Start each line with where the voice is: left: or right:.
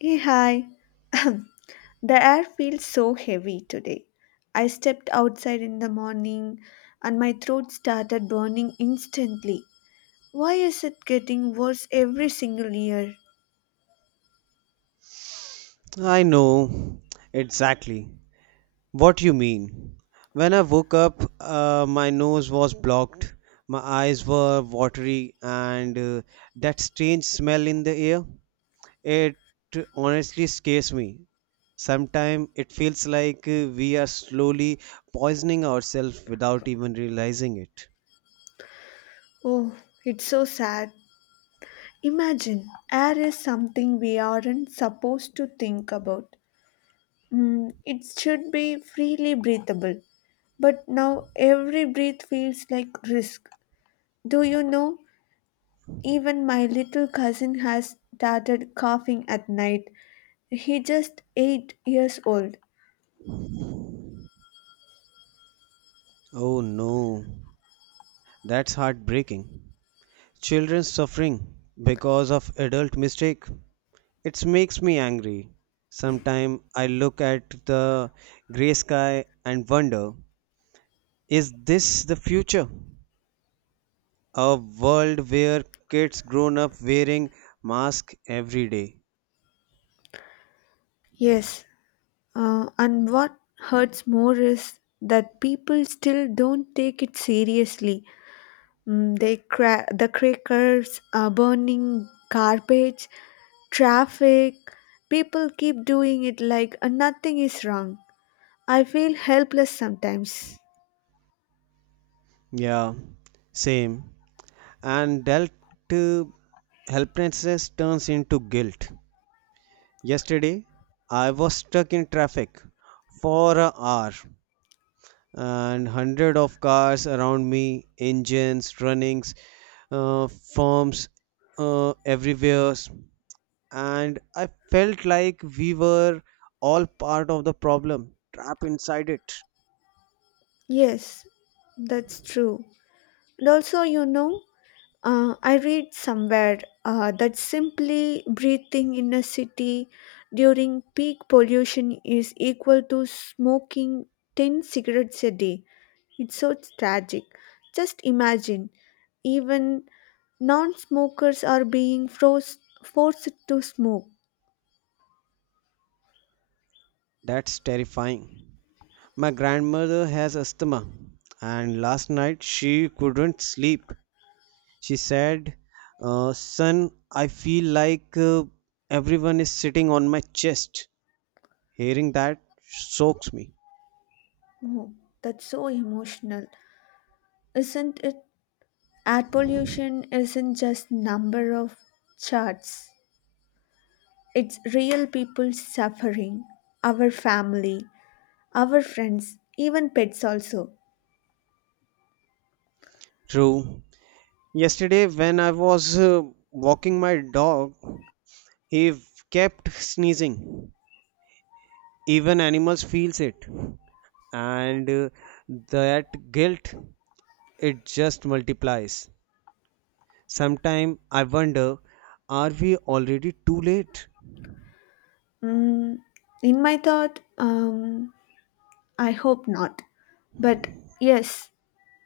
left: Hey, hi. The air feels so heavy today. I stepped outside in the morning and my throat started burning instantly. Why is it getting worse every single year?
right: I know exactly what you mean. When I woke up, my nose was blocked, my eyes were watery, and that strange smell in the air, it honestly scares me. Sometimes it feels like we are slowly poisoning ourselves without even realizing it.
left: Oh, it's so sad. Imagine, air is something we aren't supposed to think about. Mm, it should be freely breathable, but now every breath feels like risk. Do you know? Even my little cousin has started coughing at night. He just 8 years old.
right: Oh no, that's heartbreaking. Children suffering because of adult mistake. It makes me angry. Sometimes I look at the gray sky and wonder, is this the future? A world where kids grown up wearing masks every day.
left: Yes, and what hurts more is that people still don't take it seriously. Mm, the crackers, burning garbage, traffic. People keep doing it like nothing is wrong. I feel helpless sometimes.
right: Yeah, same. And dealt uh, helplessness turns into guilt. Yesterday, I was stuck in traffic for an hour and hundred of cars around me engines runnings, uh, firms everywhere, and I felt like we were all part of the problem trapped inside it.
left: Yes, that's true. And also, I read somewhere that simply breathing in a city during peak pollution is equal to smoking 10 cigarettes a day. It's so tragic. Just imagine, even non smokers are being froze, forced to smoke.
right: That's terrifying. My grandmother has asthma, and last night she couldn't sleep. She said, son, I feel like everyone is sitting on my chest. Hearing that soaks me.
left: Oh, that's so emotional. Isn't it? Air pollution isn't just number of charts. It's real people suffering, our family, our friends, even pets also.
right: True. Yesterday, when I was walking my dog, he kept sneezing. Even animals feels it, and that guilt, it just multiplies. Sometime I wonder, are we already too late?
left: Mm, in my thought, I hope not. But yes,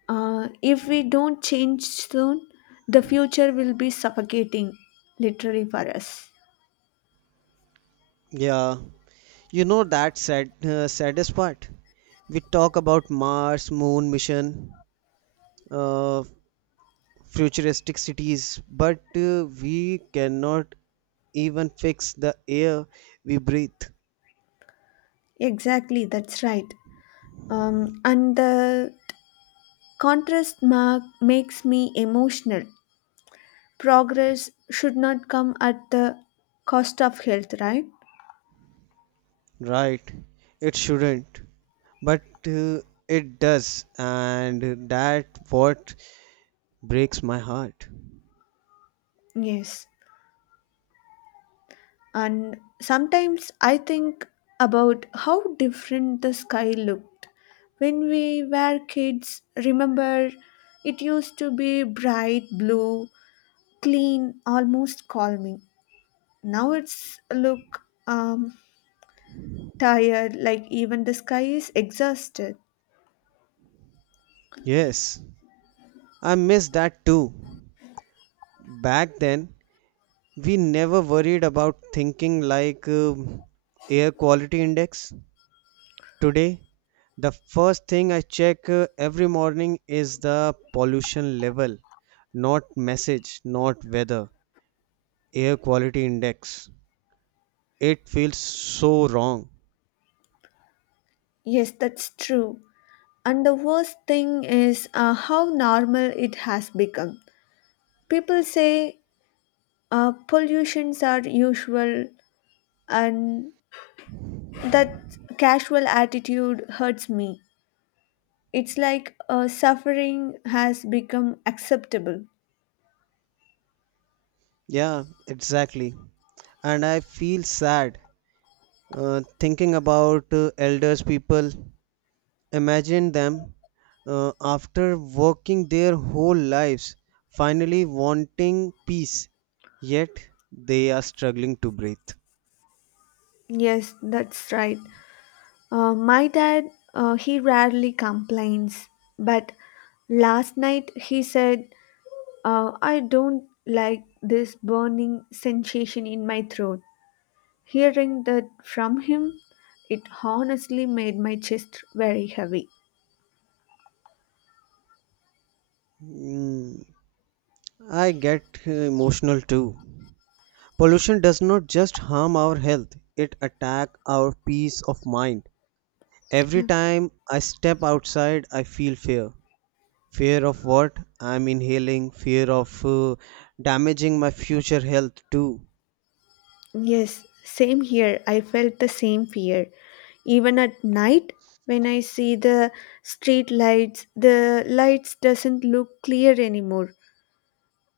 left: if we don't change soon, the future will be suffocating, literally for us.
right: Yeah, you know that sad, saddest part. We talk about Mars, Moon mission, uh, futuristic cities, but we cannot even fix the air we breathe,
left: Exactly, that's right. And the contrast mark makes me emotional. Progress should not come at the cost of health, right?
right: right? It shouldn't, but it does, and that what breaks my heart.
left: Yes. And sometimes I think about how different the sky looked. When we were kids, remember it used to be bright blue, clean, almost calming. Now it's look um, tired, like even the sky is exhausted.
right: Yes, I miss that too. Back then, we never worried about thinking like air quality index. Today the first thing I check every morning is the pollution level, not message, not weather, air quality index. It feels so wrong.
left: Yes, that's true. And the worst thing is how normal it has become. People say pollutions are usual and that casual attitude hurts me. It's like suffering has become acceptable.
right: Yeah, exactly. And I feel sad, thinking about elders people. Imagine them after working their whole lives, finally wanting peace, yet they are struggling to breathe.
left: Yes, that's right. My dad, he rarely complains, but last night he said, I don't like this burning sensation in my throat. Hearing that from him, it honestly made my chest very heavy.
right: Mm, I get emotional too. Pollution does not just harm our health, it attack our peace of mind. Every
left: Yeah.
right: time I step outside, I feel fear. Fear of what I'm inhaling, fear of damaging my future health too.
left: Yes, same here. I felt the same fear. Even at night when I see the street lights, the lights doesn't look clear anymore.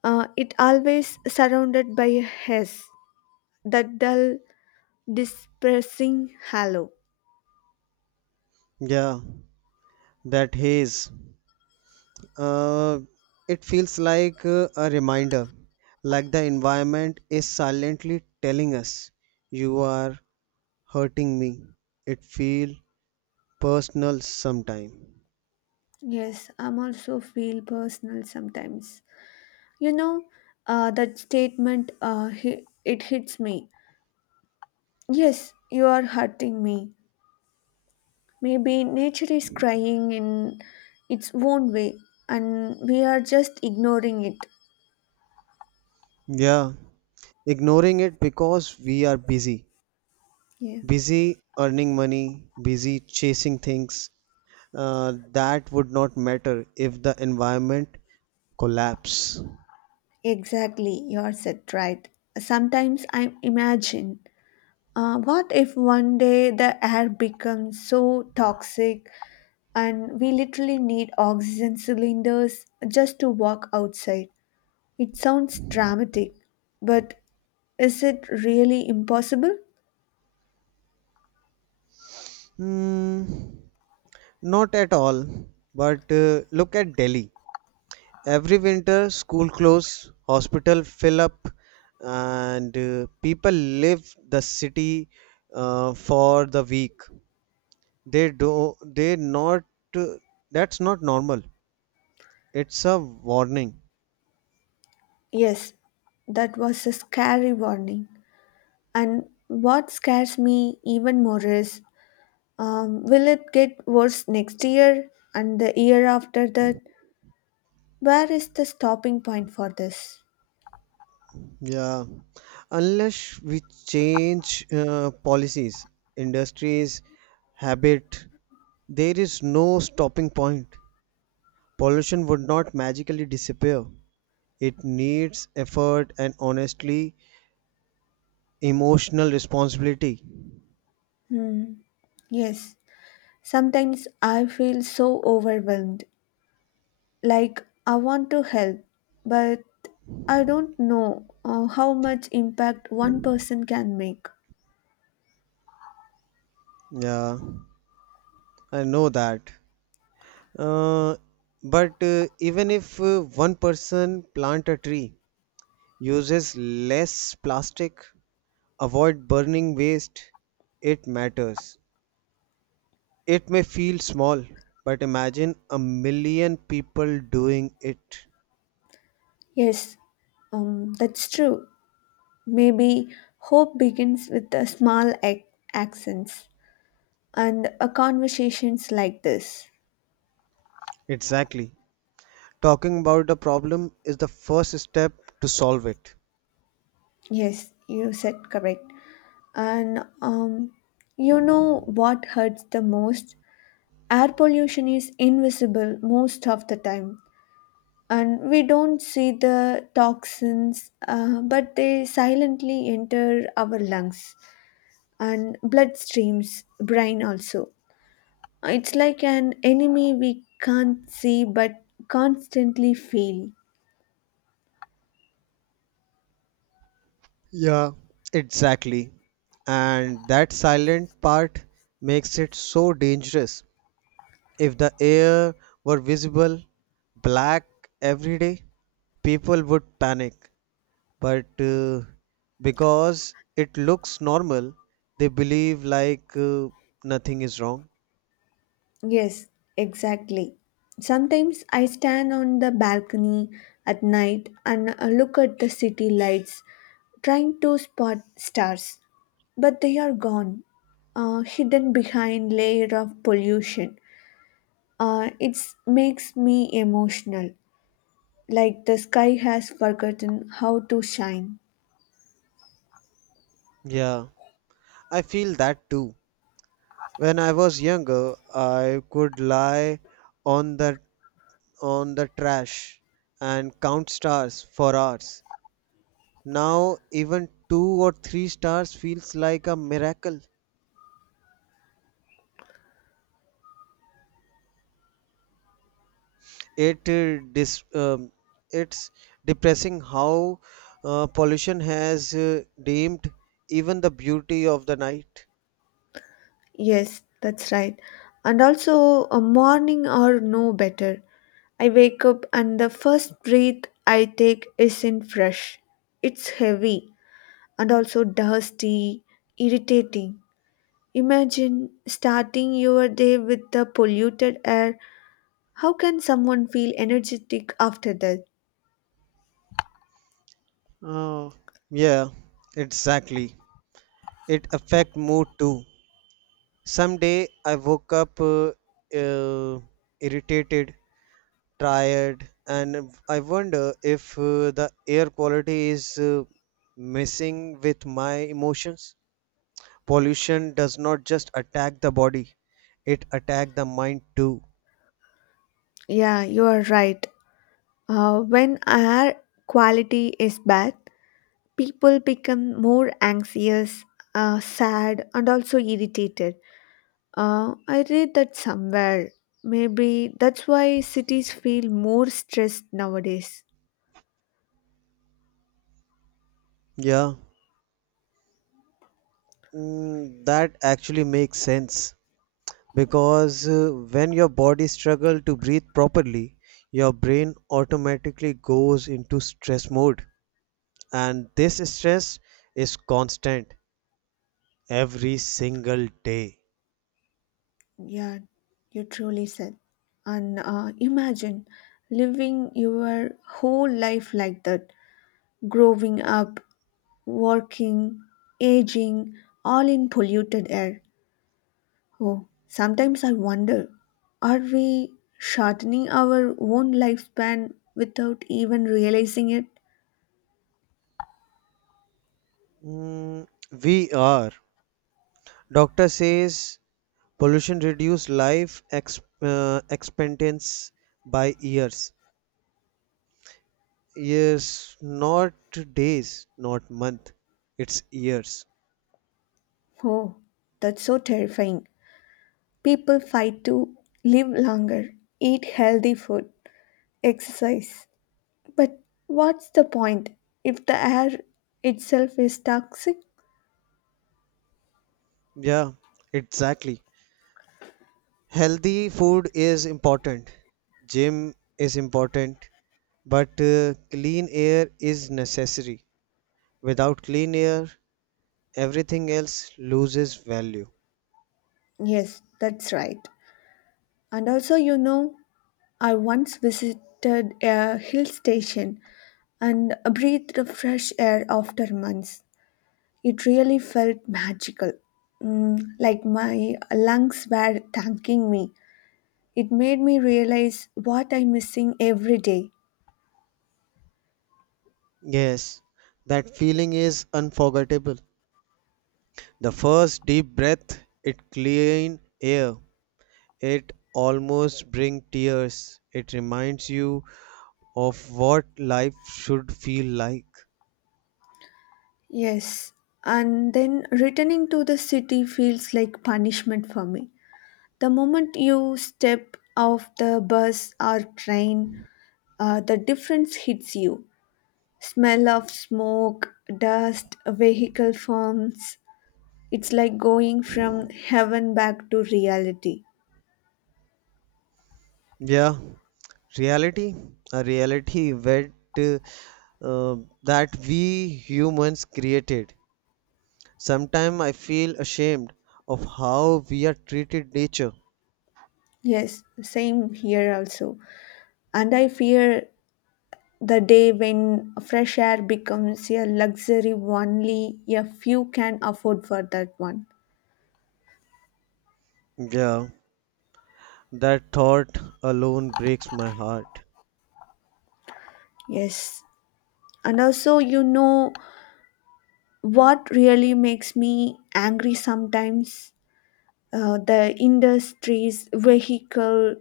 left: It always surrounded by a haze, that dull, dispersing halo.
right: Yeah, that haze. Uh, it feels like a reminder, like the environment is silently telling us, "You are hurting me." It feel personal sometime.
left: Yes, I'm also feel personal sometimes. You know, that statement it hits me. Yes, you are hurting me. Maybe nature is crying in its own way and we are just ignoring it.
right: Yeah, ignoring it because we are busy.
left: Yeah,
right: Busy earning money, busy chasing things that would not matter if the environment collapse.
left: exactly. You are said right. Sometimes I imagine what if one day the air becomes so toxic and we literally need oxygen cylinders just to walk outside? It sounds dramatic, but is it really impossible?
right: Hmm, not at all. But look at Delhi. Every winter, school close, hospital fill up, and people leave the city for the week. They do they not, that's not normal. It's a warning.
left: Yes, that was a scary warning. And what scares me even more is will it get worse next year and the year after that? Where is the stopping point for this?
right: Yeah. Unless we change policies, industries, habit, there is no stopping point. Pollution would not magically disappear. It needs effort and honestly emotional responsibility.
left: Hmm. Yes, sometimes I feel so overwhelmed. Like I want to help, but I don't know how much impact one person can make.
right: Yeah, I know that. Uh, but even if one person plant a tree, uses less plastic, avoid burning waste. It matters. It may feel small, but imagine a million people doing it.
left: Yes, that's true. Maybe hope begins with a small accents. And conversations like this.
right: Exactly. Talking about a problem is the first step to solve it.
left: Yes, you said correct. And you know what hurts the most, air pollution is invisible most of the time, and we don't see the toxins, but they silently enter our lungs and bloodstreams, brain also. It's like an enemy we can't see but constantly feel.
right: Yeah, exactly. And that silent part makes it so dangerous. If the air were visible, black every day, people would panic. But because it looks normal, they believe like nothing is wrong.
left: Yes, exactly. Sometimes I stand on the balcony at night and look at the city lights, trying to spot stars, but they are gone, hidden behind layer of pollution. It makes me emotional, like the sky has forgotten how to shine.
right: Yeah, I feel that too. When I was younger, I could lie on the on the trash and count stars for hours. Now even two or three stars feels like a miracle. It dis it's depressing how pollution has dimmed even the beauty of the night.
left: Yes, that's right. And also, a morning or no better. I wake up and the first breath I take isn't fresh. It's heavy and also dusty, irritating. Imagine starting your day with the polluted air. How can someone feel energetic after that?
right: Oh yeah, exactly. It affect mood too. Some day I woke up, uh, irritated, tired, and I wonder if the air quality is messing with my emotions. Pollution does not just attack the body, it attack the mind too.
left: Yeah, you are right. When air quality is bad, people become more anxious, sad, and also irritated. I read that somewhere. Maybe that's why cities feel more stressed nowadays.
right: Yeah. Mm, that actually makes sense, because when your body struggle to breathe properly, your brain automatically goes into stress mode, and this stress is constant every single day.
left: Yeah, you truly said. And imagine living your whole life like that, growing up, working, aging, all in polluted air. Oh, sometimes I wonder, are we shortening our own lifespan without even realizing it?
right: Mm, we are. Doctor says pollution reduce life expectancy by years. Yes, not days, not month. It's years.
left: Oh, that's so terrifying. People fight to live longer, eat healthy food, exercise. But what's the point if the air itself is toxic?
right: Yeah, exactly. Healthy food is important. Gym is important, but clean air is necessary. Without clean air, everything else loses value.
left: Yes, that's right. And also, you know, I once visited a hill station and breathed the fresh air after months. It really felt magical, mm, like my lungs were thanking me. It made me realize what I'm missing every day.
right: Yes, that feeling is unforgettable. The first deep breath, it clean air. It almost bring tears. It reminds you of what life should feel like.
left: Yes, and then returning to the city feels like punishment for me. The moment you step off the bus or train, the difference hits you. Smell of smoke, dust, vehicle fumes. It's like going from heaven back to reality.
right: Yeah, reality, a reality that, uh, that we humans created. Sometimes I feel ashamed of how we are treated nature.
left: Yes, same here also. And I fear the day when fresh air becomes a luxury only a few can afford for that one.
right: Yeah, that thought alone breaks my heart.
left: Yes. And also, you know what really makes me angry sometimes? The industries, vehicle,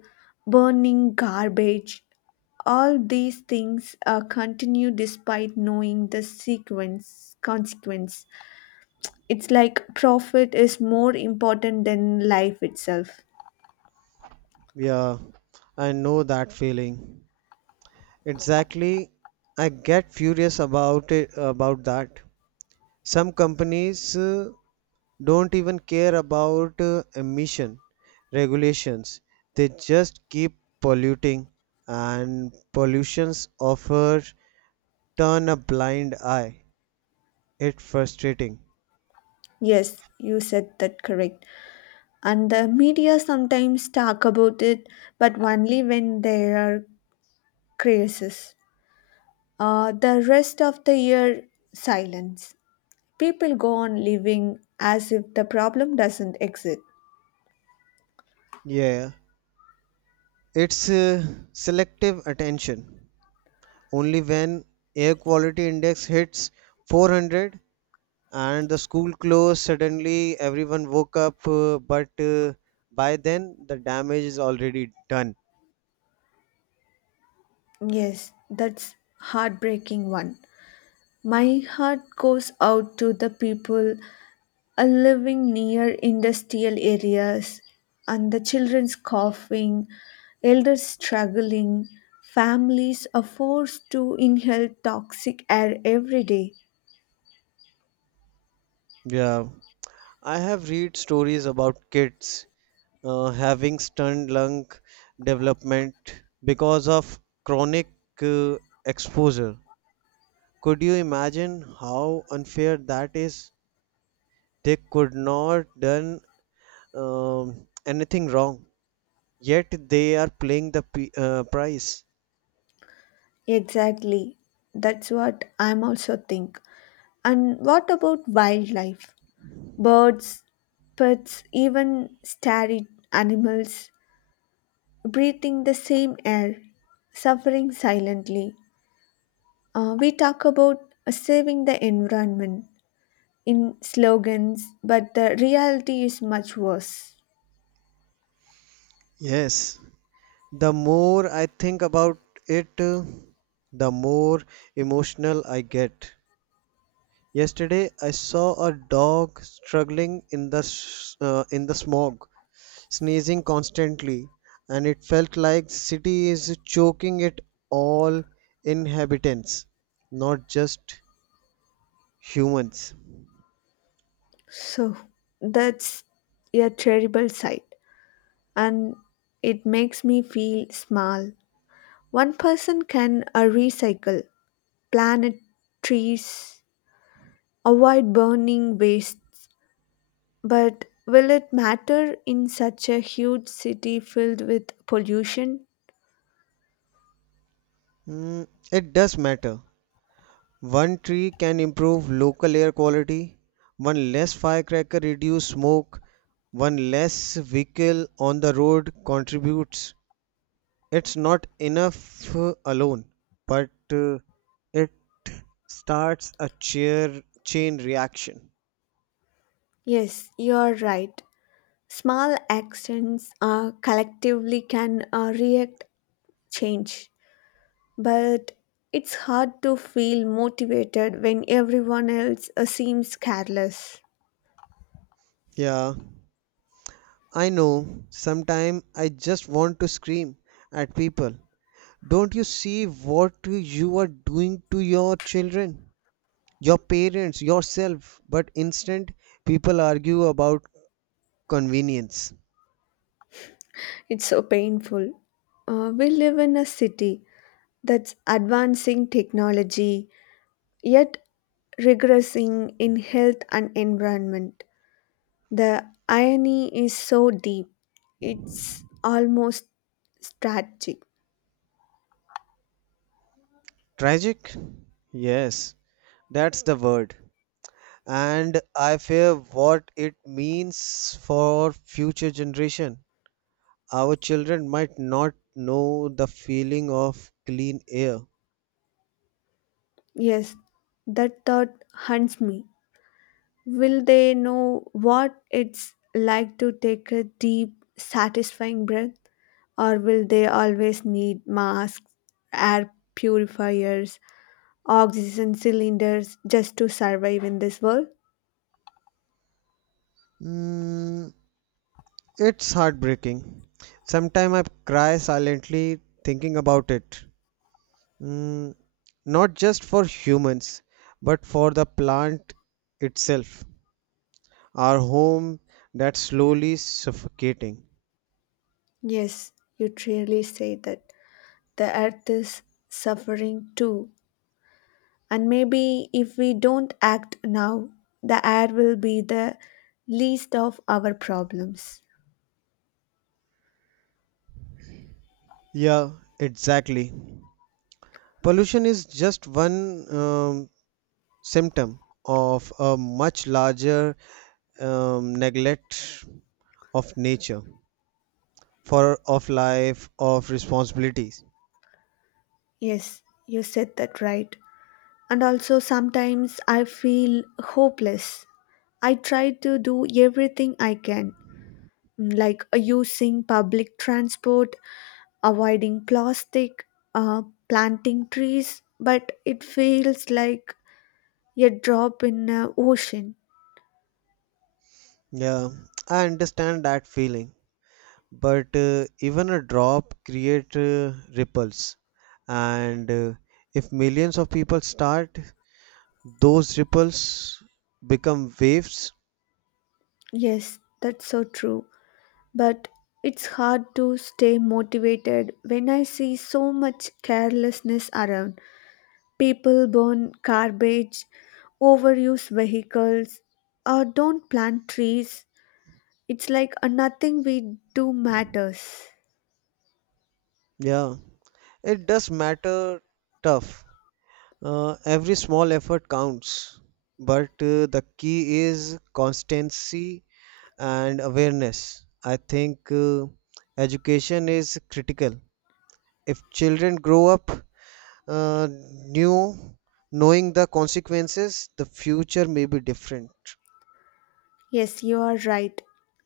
left: burning garbage, all these things continue despite knowing the sequence consequence. It's like profit is more important than life itself.
right: Yeah, I know that feeling. Exactly, I get furious about it about that. Some companies don't even care about emission regulations. They just keep polluting, and pollutions offer turn a blind eye. It's frustrating.
left: Yes, you said that correct. And the media sometimes talk about it, but only when there are crises. The rest of the year, silence. People go on living as if the problem doesn't exist.
right: Yeah, it's selective attention. Only when air quality index hits 400 and the school closed suddenly, everyone woke up. But by then, the damage is already done.
left: Yes, that's heartbreaking one. My heart goes out to the people living near industrial areas and the children's coughing, elders struggling, families are forced to inhale toxic air every day.
right: Yeah. I have read stories about kids having stunned lung development because of chronic uh, exposure. Could you imagine how unfair that is? They could not done anything wrong, yet they are playing the price.
left: Exactly. That's what I'm also think. And what about wildlife? Birds, pets, even starry animals breathing the same air, suffering silently. We talk about saving the environment, in slogans, but the reality is much worse.
right: Yes, the more I think about it, the more emotional I get. Yesterday, I saw a dog struggling in the in the smog, sneezing constantly, and it felt like the city is choking it, all inhabitants, not just humans.
left: So that's a terrible sight, and it makes me feel small. One person can recycle, plant trees, avoid burning wastes, but will it matter in such a huge city filled with pollution?
right: Mm, it does matter. One tree can improve local air quality, one less firecracker reduce smoke, one less vehicle on the road contributes. It's not enough alone, but it starts a chain reaction.
left: Yes, you're right. Small actions collectively can react change. But it's hard to feel motivated when everyone else seems careless.
right: Yeah, I know. Sometimes I just want to scream at people. Don't you see what you are doing to your children, your parents, yourself? But instant, people argue about convenience.
left: It's so painful. We live in a city that's advancing technology yet regressing in health and environment. The irony is so deep, it's almost tragic.
right: Tragic? Yes, that's the word. And I fear what it means for future generation. Our children might not know the feeling of clean air.
left: Yes, that thought haunts me. Will they know what it's like to take a deep, satisfying breath? Or will they always need masks, air purifiers, oxygen cylinders just to survive in this world?
right: Mm, it's heartbreaking. Sometimes I cry silently thinking about it. Mm, not just for humans, but for the plant itself. Our home that's slowly suffocating.
left: Yes, you truly say that. The earth is suffering too. And maybe if we don't act now, the air will be the least of our problems.
right: Yeah, exactly. Pollution is just one symptom of a much larger neglect of nature, for of life of responsibilities.
left: Yes, you said that right. And also sometimes I feel hopeless. I try to do everything I can, like using public transport, avoiding plastic, uh, planting trees, but it feels like a drop in an ocean.
right: Yeah, I understand that feeling, but even a drop create ripples, and if millions of people start, those ripples become waves.
left: Yes, that's so true. But it's hard to stay motivated when I see so much carelessness around. People burn garbage, overuse vehicles, or don't plant trees. It's like a nothing we do matters.
right: Yeah, it does matter, tough. Every small effort counts, but the key is constancy and awareness. I think education is critical. If children grow up, uh, new, knowing the consequences, the future may be different.
left: Yes, you are right.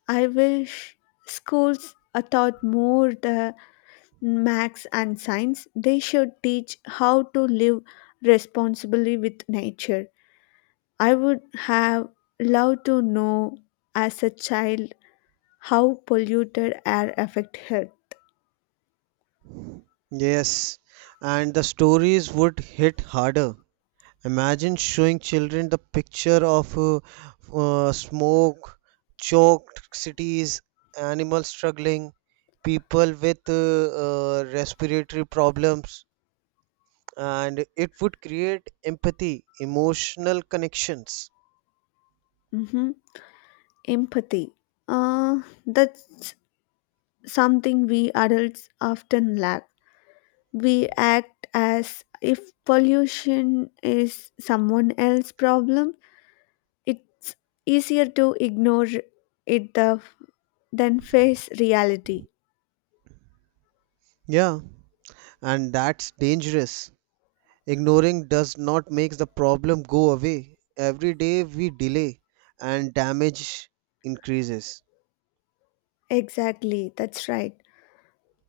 left: I wish schools taught more the max and science. They should teach how to live responsibly with nature. I would have loved to know as a child how polluted air affect health.
right: Yes, and the stories would hit harder. Imagine showing children the picture of smoke, choked cities, animals struggling, people with respiratory problems, and it would create empathy, emotional connections.
left: Mhm. Empathy. That's something we adults often lack. We act as if pollution is someone else's problem. It's easier to ignore it, than face reality.
right: Yeah, and that's dangerous. Ignoring does not make the problem go away. Every day we delay and damage increases.
left: Exactly, that's right.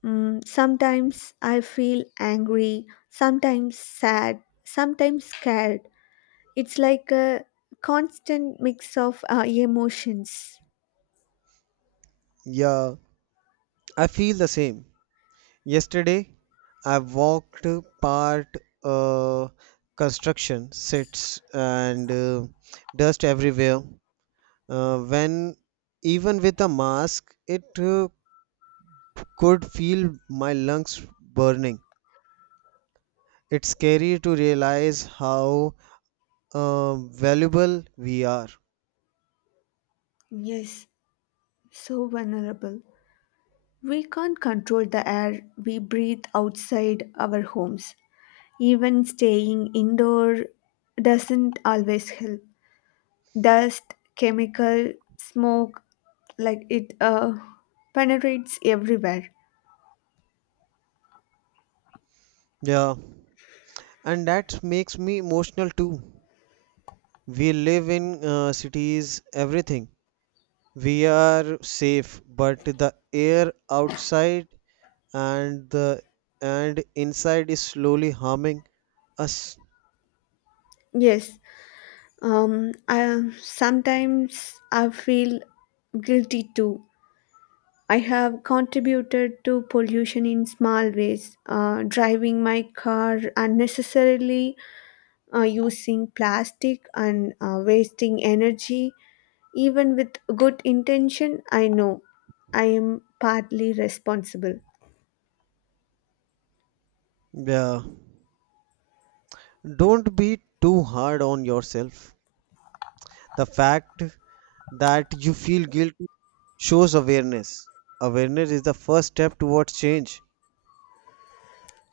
left: Mm, sometimes I feel angry, sometimes sad, sometimes scared. It's like a constant mix of emotions.
right: Yeah, I feel the same. Yesterday, I walked part uh, construction sites and dust everywhere. When even with a mask, it could feel my lungs burning. It's scary to realize how valuable we are.
left: Yes, so vulnerable. We can't control the air we breathe outside our homes. Even staying indoor doesn't always help. Dust, chemical, smoke, like it penetrates everywhere.
right: Yeah, and that makes me emotional too. We live in cities, everything. We are safe, but the air outside and the and inside is slowly harming us.
left: Yes, sometimes I feel guilty too. I have contributed to pollution in small ways, driving my car unnecessarily, using plastic and wasting energy. Even with good intention, I know I am partly responsible.
right: Yeah. Don't be too hard on yourself. The fact that you feel guilty shows awareness. Awareness is the first step towards change.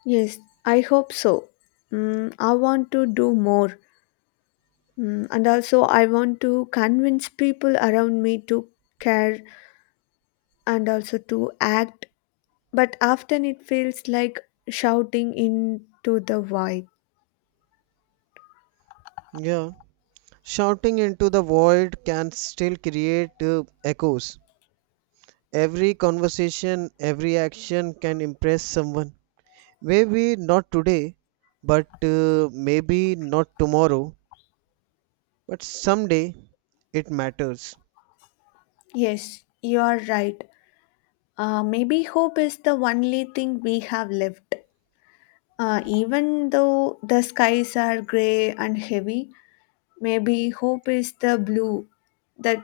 left: Yes, I hope so. Mm, I want to do more. Mm, and also, I want to convince people around me to care and also to act. But often it feels like shouting into the void.
right: Yeah. Shouting into the void can still create echoes. Every conversation, every action can impress someone. Maybe not today, but maybe not tomorrow, but someday it matters.
left: Yes, you are right. Maybe hope is the only thing we have left. Even though the skies are gray and heavy, maybe hope is the blue that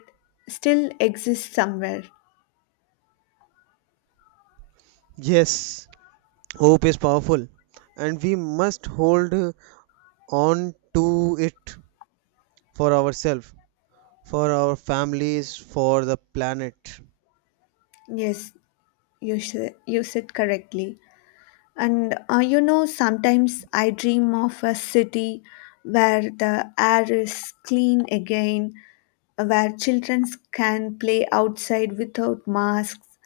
left: still exists somewhere.
right: Yes, hope is powerful, and we must hold on to it for ourselves, for our families, for the planet.
left: Yes, you said correctly. And you know, sometimes I dream of a city where the air is clean again, where children can play outside without masks,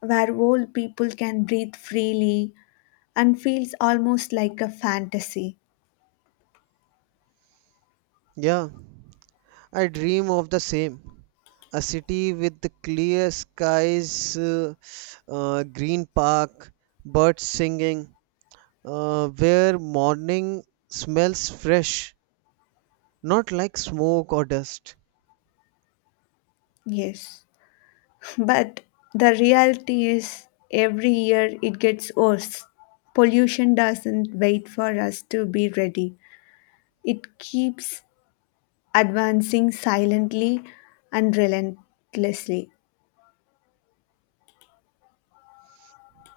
left: where old people can breathe freely, and feels almost like a fantasy.
right: Yeah, I dream of the same. A city with the clear skies, green park, birds singing, where morning smells fresh, not like smoke or dust.
left: Yes. But the reality is, every year it gets worse. Pollution doesn't wait for us to be ready, it keeps advancing silently and relentlessly.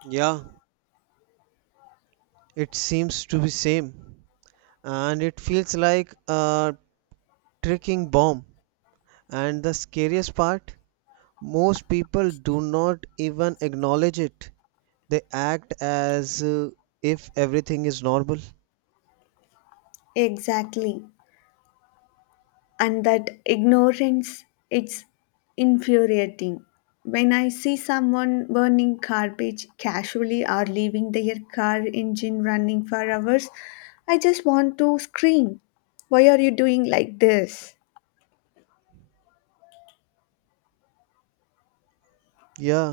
right: Yeah, it seems to be same, and it feels like a ticking bomb. And the scariest part, most people do not even acknowledge it. They act as if everything is normal.
left: Exactly. And that ignorance, it's infuriating. When I see someone burning garbage casually or leaving their car engine running for hours, I just want to scream. Why are you doing like this?
right: Yeah.